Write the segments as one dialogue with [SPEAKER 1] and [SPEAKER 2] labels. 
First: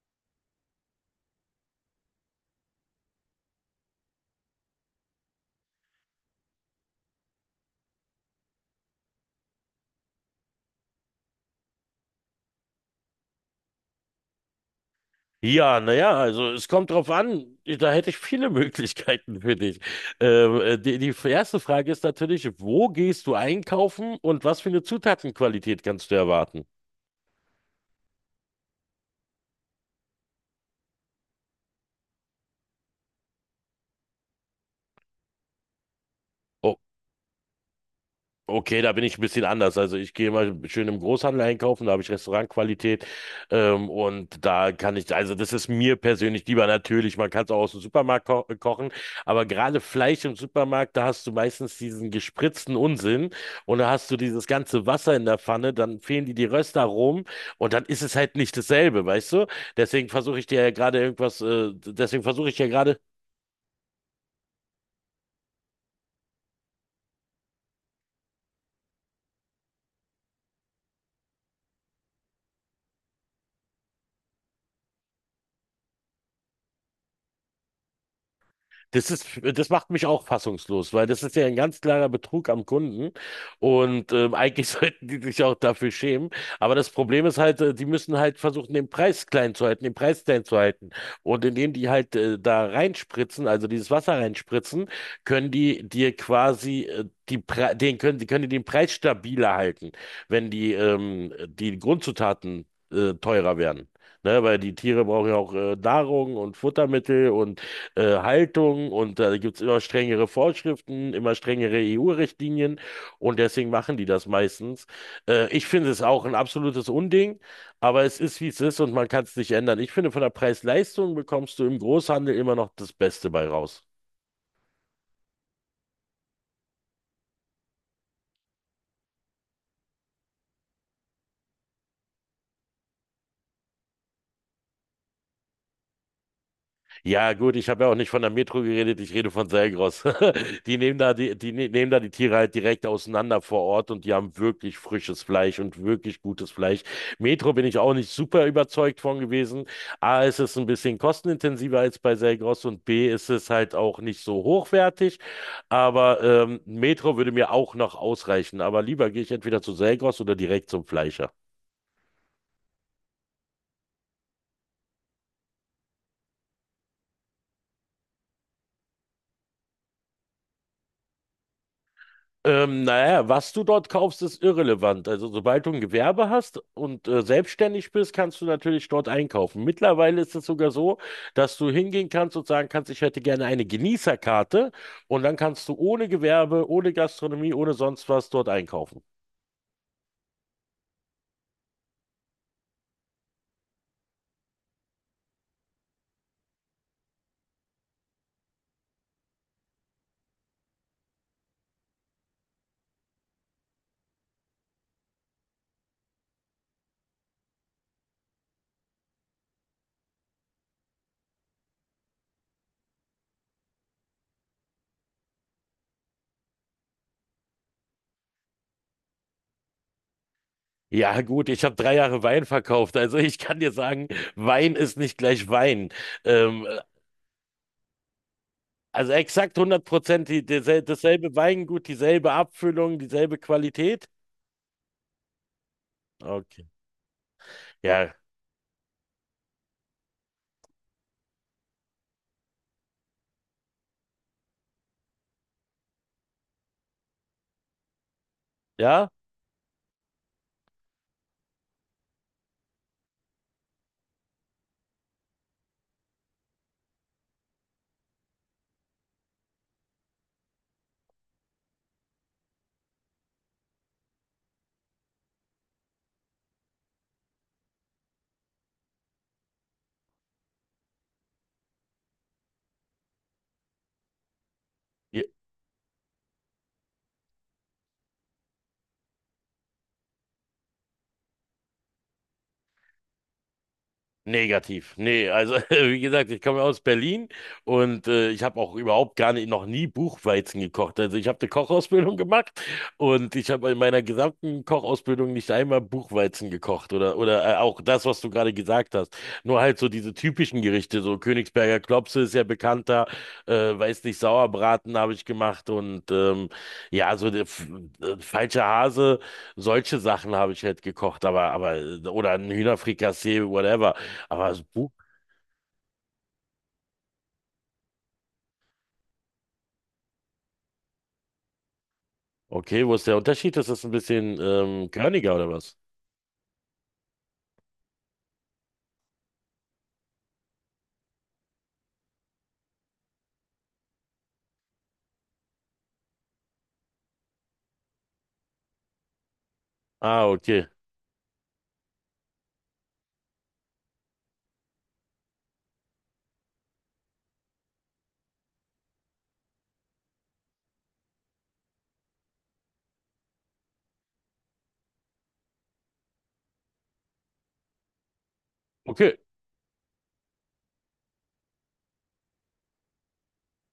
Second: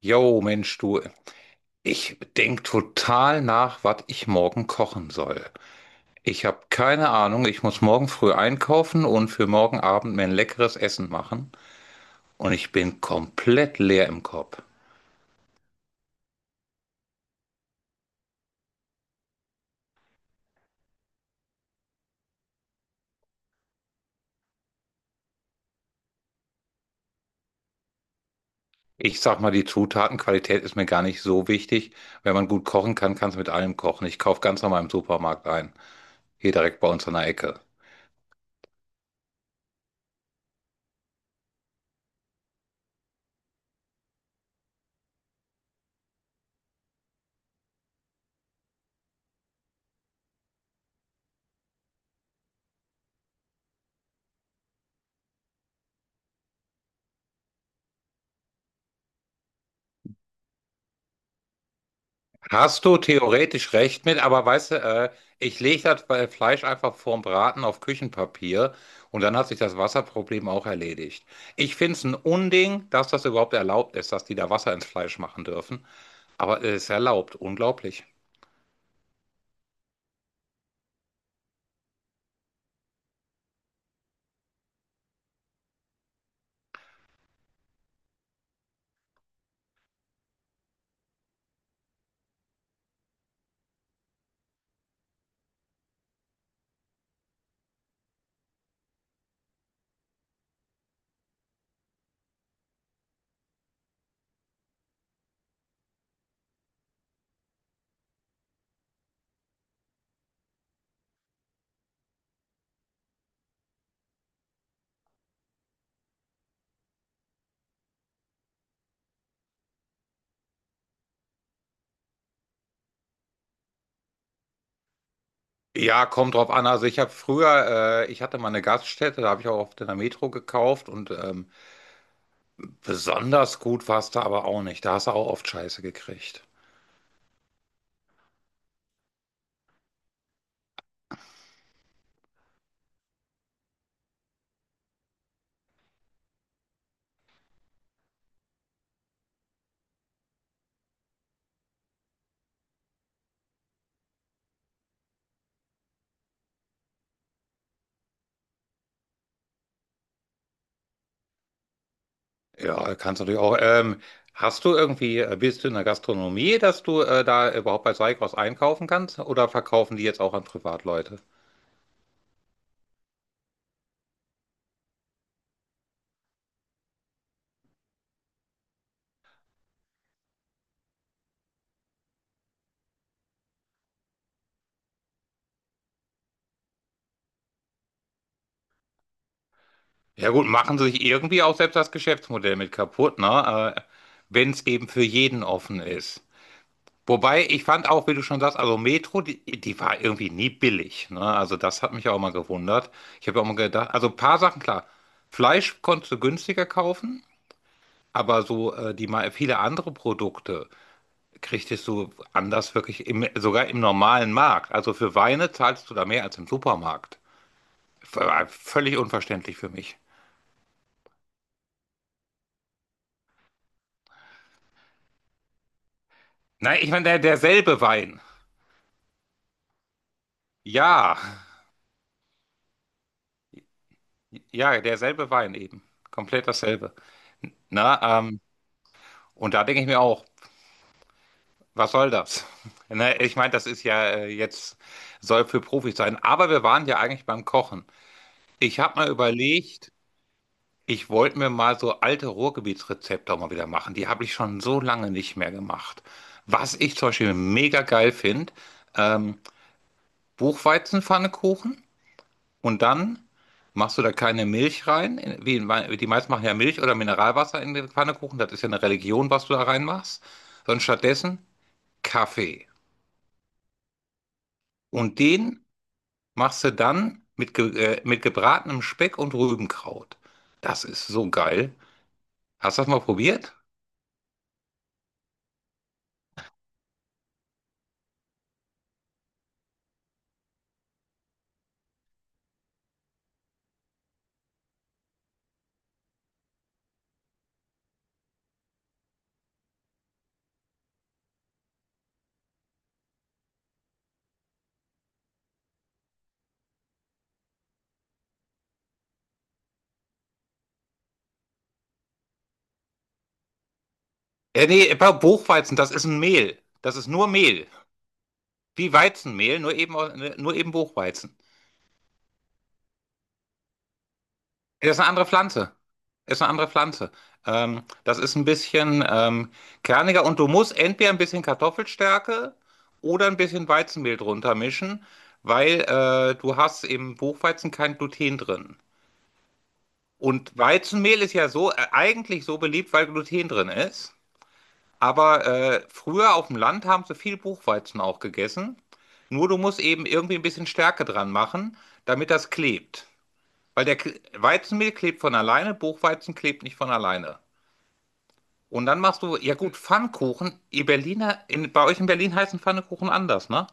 [SPEAKER 1] Jo, Mensch, du, ich denk total nach, was ich morgen kochen soll. Ich habe keine Ahnung, ich muss morgen früh einkaufen und für morgen Abend mir ein leckeres Essen machen. Und ich bin komplett leer im Kopf.
[SPEAKER 2] Ja, naja, also es kommt drauf an, da hätte ich viele Möglichkeiten für dich. Die erste Frage ist natürlich, wo gehst du einkaufen und was für eine Zutatenqualität kannst du erwarten?
[SPEAKER 1] Ich sag mal, die Zutatenqualität ist mir gar nicht so wichtig. Wenn man gut kochen kann, kann es mit allem kochen. Ich kaufe ganz normal im Supermarkt ein. Hier
[SPEAKER 2] Oh,
[SPEAKER 1] direkt bei uns an der Ecke.
[SPEAKER 2] okay, da bin ich ein bisschen anders. Also ich gehe mal schön im Großhandel einkaufen, da habe ich Restaurantqualität und da kann ich, also das ist mir persönlich lieber natürlich, man kann es auch aus dem Supermarkt ko kochen, aber gerade Fleisch im Supermarkt, da hast du meistens diesen gespritzten Unsinn und da hast du dieses ganze Wasser in der Pfanne, dann fehlen dir die Röstaromen und dann ist es halt nicht dasselbe, weißt du? Deswegen versuche ich ja
[SPEAKER 1] Hast du
[SPEAKER 2] gerade.
[SPEAKER 1] theoretisch recht mit, aber weißt du, ich lege das bei Fleisch einfach vorm Braten auf Küchenpapier und dann hat sich das Wasserproblem auch erledigt. Ich finde es ein Unding, dass das überhaupt erlaubt ist, dass die da Wasser ins Fleisch machen dürfen, aber es ist erlaubt, unglaublich.
[SPEAKER 2] Das ist, das macht mich auch fassungslos, weil das ist ja ein ganz klarer Betrug am Kunden und eigentlich sollten die sich auch dafür schämen. Aber das Problem ist halt, die müssen halt versuchen, den Preis klein zu halten, den Preis klein zu halten. Und indem die halt da reinspritzen, also dieses Wasser reinspritzen, können die dir quasi die können die den Preis stabiler halten, wenn die die Grundzutaten teurer werden. Ne, weil die Tiere brauchen ja auch Nahrung und Futtermittel und Haltung und da gibt es immer strengere Vorschriften, immer strengere EU-Richtlinien und deswegen machen die das meistens. Ich finde es auch ein absolutes Unding, aber es ist, wie es ist und man kann es nicht ändern. Ich finde, von der Preis-Leistung bekommst du im Großhandel immer noch das Beste bei raus.
[SPEAKER 1] Ja, kommt drauf an. Also ich habe früher, ich hatte mal eine Gaststätte, da habe ich auch oft in der Metro gekauft und besonders gut war es da aber auch nicht. Da hast du auch oft Scheiße gekriegt.
[SPEAKER 2] Ja, gut, ich habe ja auch nicht von der Metro geredet, ich rede von Selgros. Die nehmen da die, die ne- Nehmen da die Tiere halt direkt auseinander vor Ort und die haben wirklich frisches Fleisch und wirklich gutes Fleisch. Metro bin ich auch nicht super überzeugt von gewesen. A, ist es ein bisschen kostenintensiver als bei Selgros und B, ist es halt auch nicht so hochwertig. Aber Metro würde mir auch noch ausreichen. Aber lieber gehe ich entweder zu Selgros oder direkt zum Fleischer.
[SPEAKER 1] Ja, kannst natürlich auch. Hast du irgendwie, bist du in der Gastronomie, dass du da überhaupt bei Seikos einkaufen kannst? Oder verkaufen die jetzt auch an Privatleute?
[SPEAKER 2] Naja, was du dort kaufst, ist irrelevant. Also, sobald du ein Gewerbe hast und selbstständig bist, kannst du natürlich dort einkaufen. Mittlerweile ist es sogar so, dass du hingehen kannst und sagen kannst, ich hätte gerne eine Genießerkarte und dann kannst du ohne Gewerbe, ohne Gastronomie, ohne sonst was dort einkaufen.
[SPEAKER 1] Ja gut, machen sie sich irgendwie auch selbst das Geschäftsmodell mit kaputt, ne? Wenn es eben für jeden offen ist. Wobei, ich fand auch, wie du schon sagst, also Metro, die war irgendwie nie billig, ne? Also das hat mich auch mal gewundert. Ich habe auch mal gedacht, also ein paar Sachen, klar. Fleisch konntest du günstiger kaufen, aber so die mal viele andere Produkte kriegst du anders wirklich im, sogar im normalen Markt. Also für Weine zahlst du da mehr als im Supermarkt. V völlig unverständlich für mich.
[SPEAKER 2] Ja, gut, ich habe 3 Jahre Wein verkauft. Also, ich kann dir sagen, Wein ist nicht gleich Wein. Ähm,
[SPEAKER 1] Nein, ich meine, derselbe Wein.
[SPEAKER 2] also, exakt 100%
[SPEAKER 1] Ja,
[SPEAKER 2] dasselbe Weingut, dieselbe Abfüllung, dieselbe Qualität.
[SPEAKER 1] ja, derselbe Wein eben. Komplett
[SPEAKER 2] Okay.
[SPEAKER 1] dasselbe.
[SPEAKER 2] Ja.
[SPEAKER 1] Na, und da denke ich mir auch, was soll das? Ne, ich meine, das ist ja jetzt, soll für Profis sein. Aber wir waren ja eigentlich beim Kochen. Ich habe mal
[SPEAKER 2] Ja.
[SPEAKER 1] überlegt, ich wollte mir mal so alte Ruhrgebietsrezepte auch mal wieder machen. Die habe ich schon so lange nicht mehr gemacht. Was ich zum Beispiel mega geil finde, ähm, Buchweizenpfannekuchen, und dann machst du da keine Milch rein. Die meisten machen ja Milch oder Mineralwasser in den Pfannekuchen. Das ist ja eine Religion, was du da reinmachst. Sondern stattdessen Kaffee. Und
[SPEAKER 2] Ja.
[SPEAKER 1] den machst du dann mit, ge mit gebratenem Speck und Rübenkraut. Das ist so geil. Hast du das mal probiert?
[SPEAKER 2] Negativ. Nee, also wie gesagt, ich komme aus Berlin und ich habe auch überhaupt gar nicht, noch nie Buchweizen gekocht. Also ich habe eine Kochausbildung gemacht und ich habe in meiner gesamten Kochausbildung nicht einmal Buchweizen gekocht oder auch das, was du gerade gesagt hast. Nur halt so diese typischen Gerichte, so Königsberger Klopse ist ja bekannter, weiß nicht, Sauerbraten habe ich gemacht und ja, so der falscher Hase, solche Sachen habe ich halt gekocht, aber oder ein Hühnerfrikassee, whatever. Aber das
[SPEAKER 1] Ja,
[SPEAKER 2] Buch.
[SPEAKER 1] nee, bei Buchweizen, das ist ein Mehl. Das ist nur Mehl. Wie Weizenmehl, nur eben Buchweizen.
[SPEAKER 2] Okay, wo ist der Unterschied? Ist das ein bisschen
[SPEAKER 1] Das ist eine andere
[SPEAKER 2] körniger oder
[SPEAKER 1] Pflanze.
[SPEAKER 2] was?
[SPEAKER 1] Ist eine andere Pflanze. Das ist ein bisschen kerniger und du musst entweder ein bisschen Kartoffelstärke oder ein bisschen Weizenmehl drunter mischen, weil du hast im Buchweizen kein Gluten drin.
[SPEAKER 2] Ah,
[SPEAKER 1] Und
[SPEAKER 2] okay.
[SPEAKER 1] Weizenmehl ist ja so eigentlich so beliebt, weil Gluten drin ist. Aber früher auf dem Land haben sie viel Buchweizen auch gegessen. Nur du musst eben irgendwie ein bisschen Stärke dran machen, damit das klebt. Weizenmehl klebt von alleine, Buchweizen klebt nicht von alleine. Und dann
[SPEAKER 2] Okay.
[SPEAKER 1] machst du, ja gut, Pfannkuchen. Ihr Berliner, bei euch in Berlin heißen Pfannkuchen anders, ne?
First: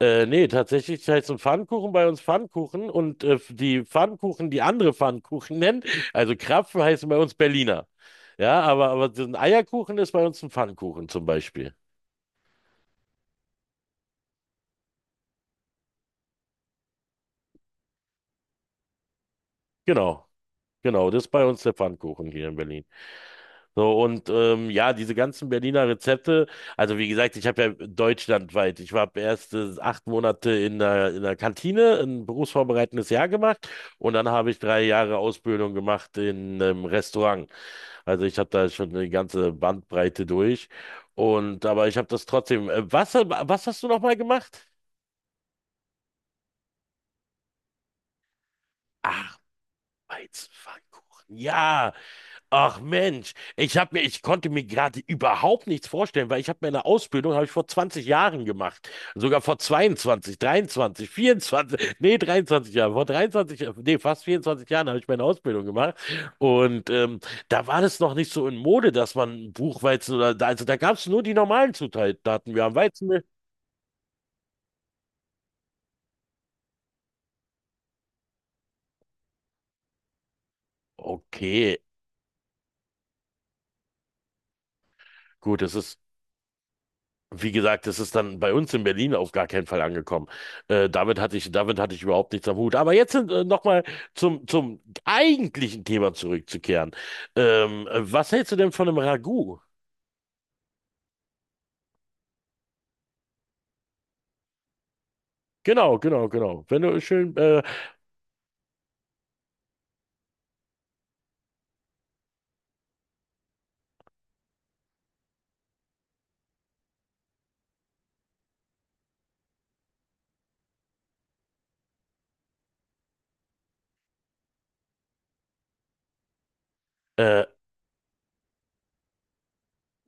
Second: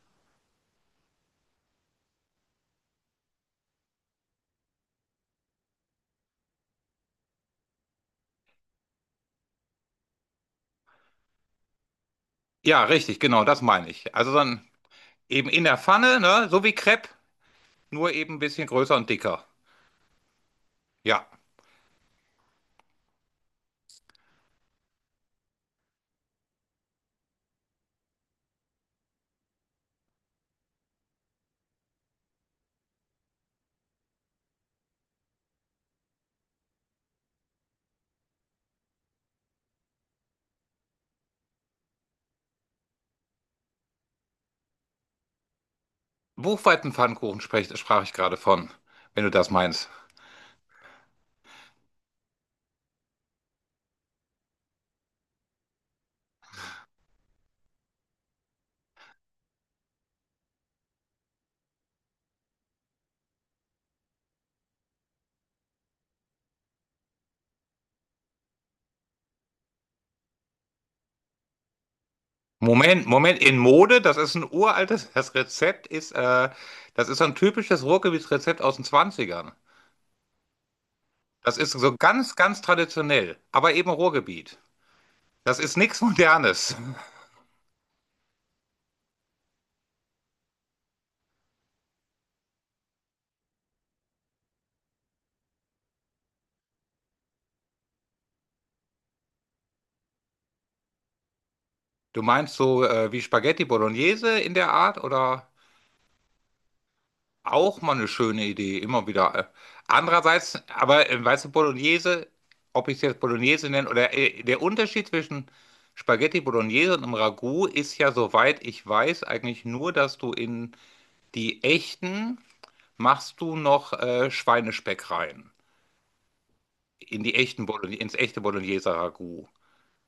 [SPEAKER 2] Nee, tatsächlich heißt ein Pfannkuchen bei uns Pfannkuchen und die Pfannkuchen, die andere Pfannkuchen nennen, also Krapfen heißen bei uns Berliner. Ja, aber so ein Eierkuchen ist bei uns ein Pfannkuchen zum Beispiel.
[SPEAKER 1] Ja, richtig, genau, das meine ich. Also dann eben in der Pfanne, ne? So wie Crepe, nur eben ein bisschen größer und dicker.
[SPEAKER 2] Genau, genau, das
[SPEAKER 1] Ja.
[SPEAKER 2] ist bei uns der Pfannkuchen hier in Berlin. So, und ja, diese ganzen Berliner Rezepte, also wie gesagt, ich habe ja deutschlandweit, ich habe erst 8 Monate in der Kantine, ein berufsvorbereitendes Jahr gemacht und dann habe ich 3 Jahre Ausbildung gemacht in einem Restaurant. Also ich habe da schon eine ganze Bandbreite durch. Und aber ich habe das trotzdem. Was, was hast du nochmal gemacht?
[SPEAKER 1] Buchweizenpfannkuchen sprach ich gerade von, wenn du
[SPEAKER 2] Ach,
[SPEAKER 1] das meinst.
[SPEAKER 2] Weizenpfannkuchen. Ja. Ach Mensch, ich konnte mir gerade überhaupt nichts vorstellen, weil ich habe meine Ausbildung habe ich vor 20 Jahren gemacht, sogar vor 22, 23, 24, nee 23 Jahren, vor 23, nee fast 24 Jahren habe ich meine Ausbildung gemacht und da war das noch nicht so in Mode, dass man Buchweizen oder also da gab es nur die normalen Zutaten. Wir haben
[SPEAKER 1] Moment,
[SPEAKER 2] Weizenmehl.
[SPEAKER 1] Moment, in Mode, das ist ein uraltes, das Rezept ist, das ist so ein typisches Ruhrgebietsrezept aus den Zwanzigern. Das ist
[SPEAKER 2] Okay,
[SPEAKER 1] so ganz, ganz traditionell, aber eben Ruhrgebiet. Das
[SPEAKER 2] gut, das
[SPEAKER 1] ist
[SPEAKER 2] ist.
[SPEAKER 1] nichts Modernes.
[SPEAKER 2] Wie gesagt, das ist dann bei uns in Berlin auf gar keinen Fall angekommen. Damit hatte ich, damit hatte ich überhaupt nichts am Hut. Aber jetzt nochmal zum eigentlichen Thema zurückzukehren. Was hältst du denn von einem Ragout?
[SPEAKER 1] Du meinst so wie Spaghetti Bolognese in der Art oder
[SPEAKER 2] Genau, genau, genau. Wenn du schön,
[SPEAKER 1] auch mal eine schöne Idee, immer wieder. Andererseits, aber weißt du, Bolognese, ob ich es jetzt Bolognese nenne oder der Unterschied zwischen Spaghetti Bolognese und einem Ragout ist ja, soweit ich weiß, eigentlich nur, dass du in die echten machst du noch Schweinespeck rein. In die
[SPEAKER 2] äh,
[SPEAKER 1] echten Bologn Ins echte Bologneser Ragout.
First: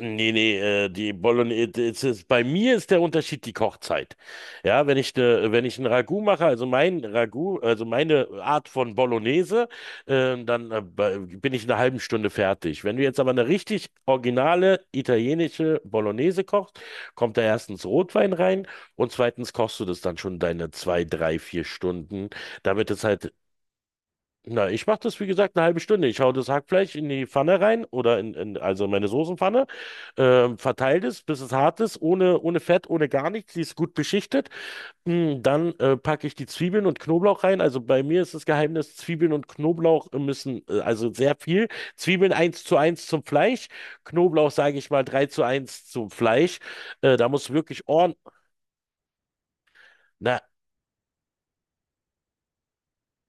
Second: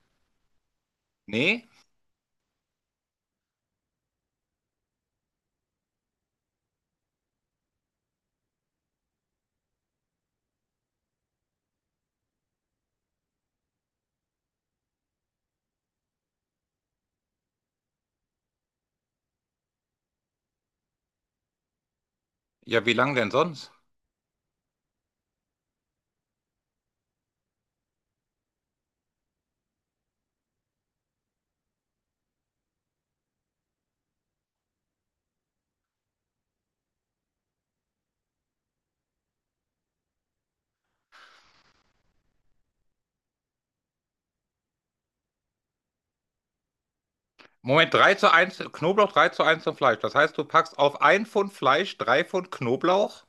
[SPEAKER 2] Nee, nee, die
[SPEAKER 1] Nee?
[SPEAKER 2] Bolognese, es ist, bei mir ist der Unterschied die Kochzeit. Ja, wenn ich ein Ragout mache, also mein Ragout, also meine Art von Bolognese, dann bin ich in einer halben Stunde fertig. Wenn du jetzt aber eine richtig originale italienische Bolognese kochst, kommt da erstens Rotwein rein und zweitens kochst du das dann schon deine zwei, drei, vier Stunden,
[SPEAKER 1] Ja,
[SPEAKER 2] damit
[SPEAKER 1] wie
[SPEAKER 2] es
[SPEAKER 1] lang
[SPEAKER 2] halt.
[SPEAKER 1] denn sonst?
[SPEAKER 2] Na, ich mache das, wie gesagt, eine halbe Stunde. Ich hau das Hackfleisch in die Pfanne rein oder in also meine Soßenpfanne, verteile es, bis es hart ist, ohne, ohne Fett, ohne gar nichts. Die ist gut beschichtet. Hm, dann packe ich die Zwiebeln und Knoblauch rein. Also bei mir ist das Geheimnis, Zwiebeln und Knoblauch müssen, also sehr viel. Zwiebeln eins zu eins zum Fleisch, Knoblauch, sage ich mal, 3 zu eins zum Fleisch. Da muss wirklich
[SPEAKER 1] Moment,
[SPEAKER 2] ordentlich.
[SPEAKER 1] drei zu eins zum Fleisch. Das heißt, du packst auf ein Pfund Fleisch 3 Pfund Knoblauch?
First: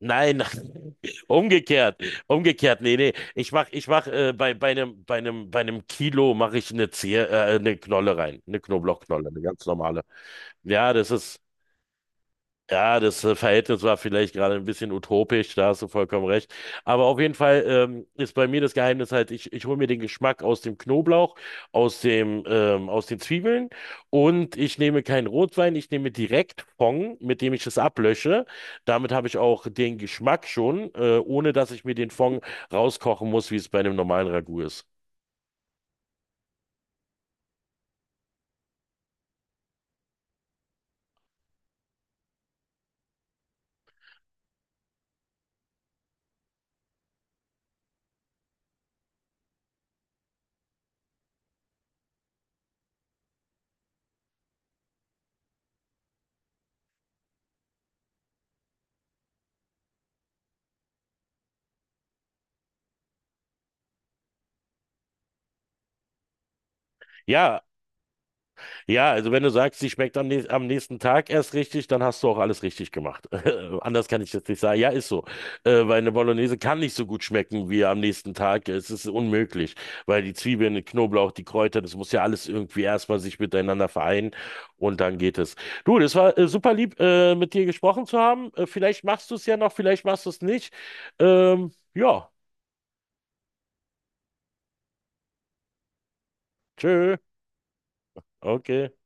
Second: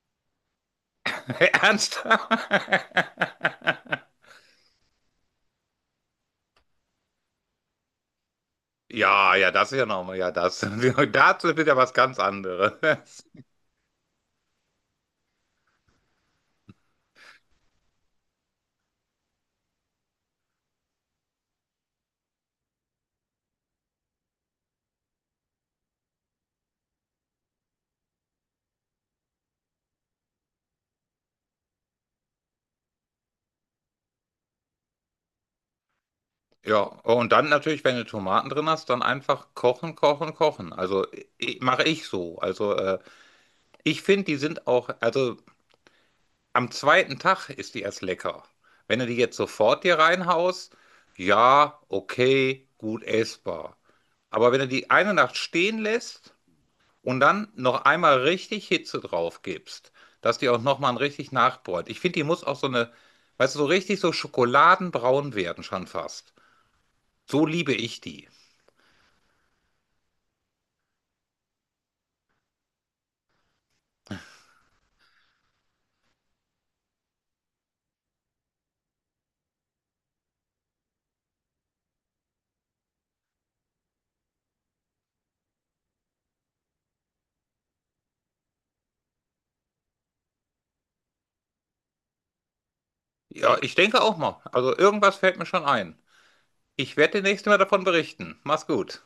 [SPEAKER 2] Nein, nein. Umgekehrt,
[SPEAKER 1] Ernsthaft?
[SPEAKER 2] umgekehrt, nee, nee. Ich mach bei einem Kilo mache ich eine Zehe, eine Knolle rein, eine Knoblauchknolle,
[SPEAKER 1] Ja,
[SPEAKER 2] eine
[SPEAKER 1] ja,
[SPEAKER 2] ganz
[SPEAKER 1] das ist ja
[SPEAKER 2] normale.
[SPEAKER 1] nochmal, ja, das.
[SPEAKER 2] Ja, das ist
[SPEAKER 1] Dazu ist ja was ganz
[SPEAKER 2] ja, das
[SPEAKER 1] anderes.
[SPEAKER 2] Verhältnis war vielleicht gerade ein bisschen utopisch, da hast du vollkommen recht. Aber auf jeden Fall ist bei mir das Geheimnis halt, ich hole mir den Geschmack aus dem Knoblauch, aus den Zwiebeln und ich nehme keinen Rotwein, ich nehme direkt Fond, mit dem ich es ablösche. Damit habe ich auch den Geschmack schon, ohne dass ich mir den Fond rauskochen muss, wie es bei einem normalen Ragout ist.
[SPEAKER 1] Ja, und dann natürlich, wenn du Tomaten drin hast, dann einfach kochen, kochen, kochen. Also mache ich so. Also ich finde, die sind auch, also am 2. Tag ist die erst lecker. Wenn du die jetzt sofort dir reinhaust, ja, okay, gut essbar. Aber wenn du die eine Nacht stehen lässt und dann noch einmal richtig Hitze drauf gibst, dass die auch nochmal richtig nachbräunt. Ich finde, die muss auch so eine, weißt du, so richtig so schokoladenbraun werden schon fast. So
[SPEAKER 2] Ja.
[SPEAKER 1] liebe ich die.
[SPEAKER 2] Ja, also wenn du sagst, sie schmeckt am nächsten Tag erst richtig, dann hast du auch alles richtig gemacht. Anders kann ich jetzt nicht sagen. Ja, ist so. Weil eine Bolognese kann nicht so gut schmecken wie am nächsten Tag. Es ist unmöglich, weil die Zwiebeln, der Knoblauch, die Kräuter, das muss ja alles irgendwie erstmal sich miteinander vereinen und dann geht es. Du, das war super lieb, mit dir gesprochen zu haben. Vielleicht machst du es ja noch, vielleicht machst du es nicht. Ja,
[SPEAKER 1] Ja, ich denke auch mal. Also irgendwas fällt mir schon ein. Ich werde
[SPEAKER 2] tschö.
[SPEAKER 1] demnächst mal davon berichten. Mach's
[SPEAKER 2] Okay.
[SPEAKER 1] gut.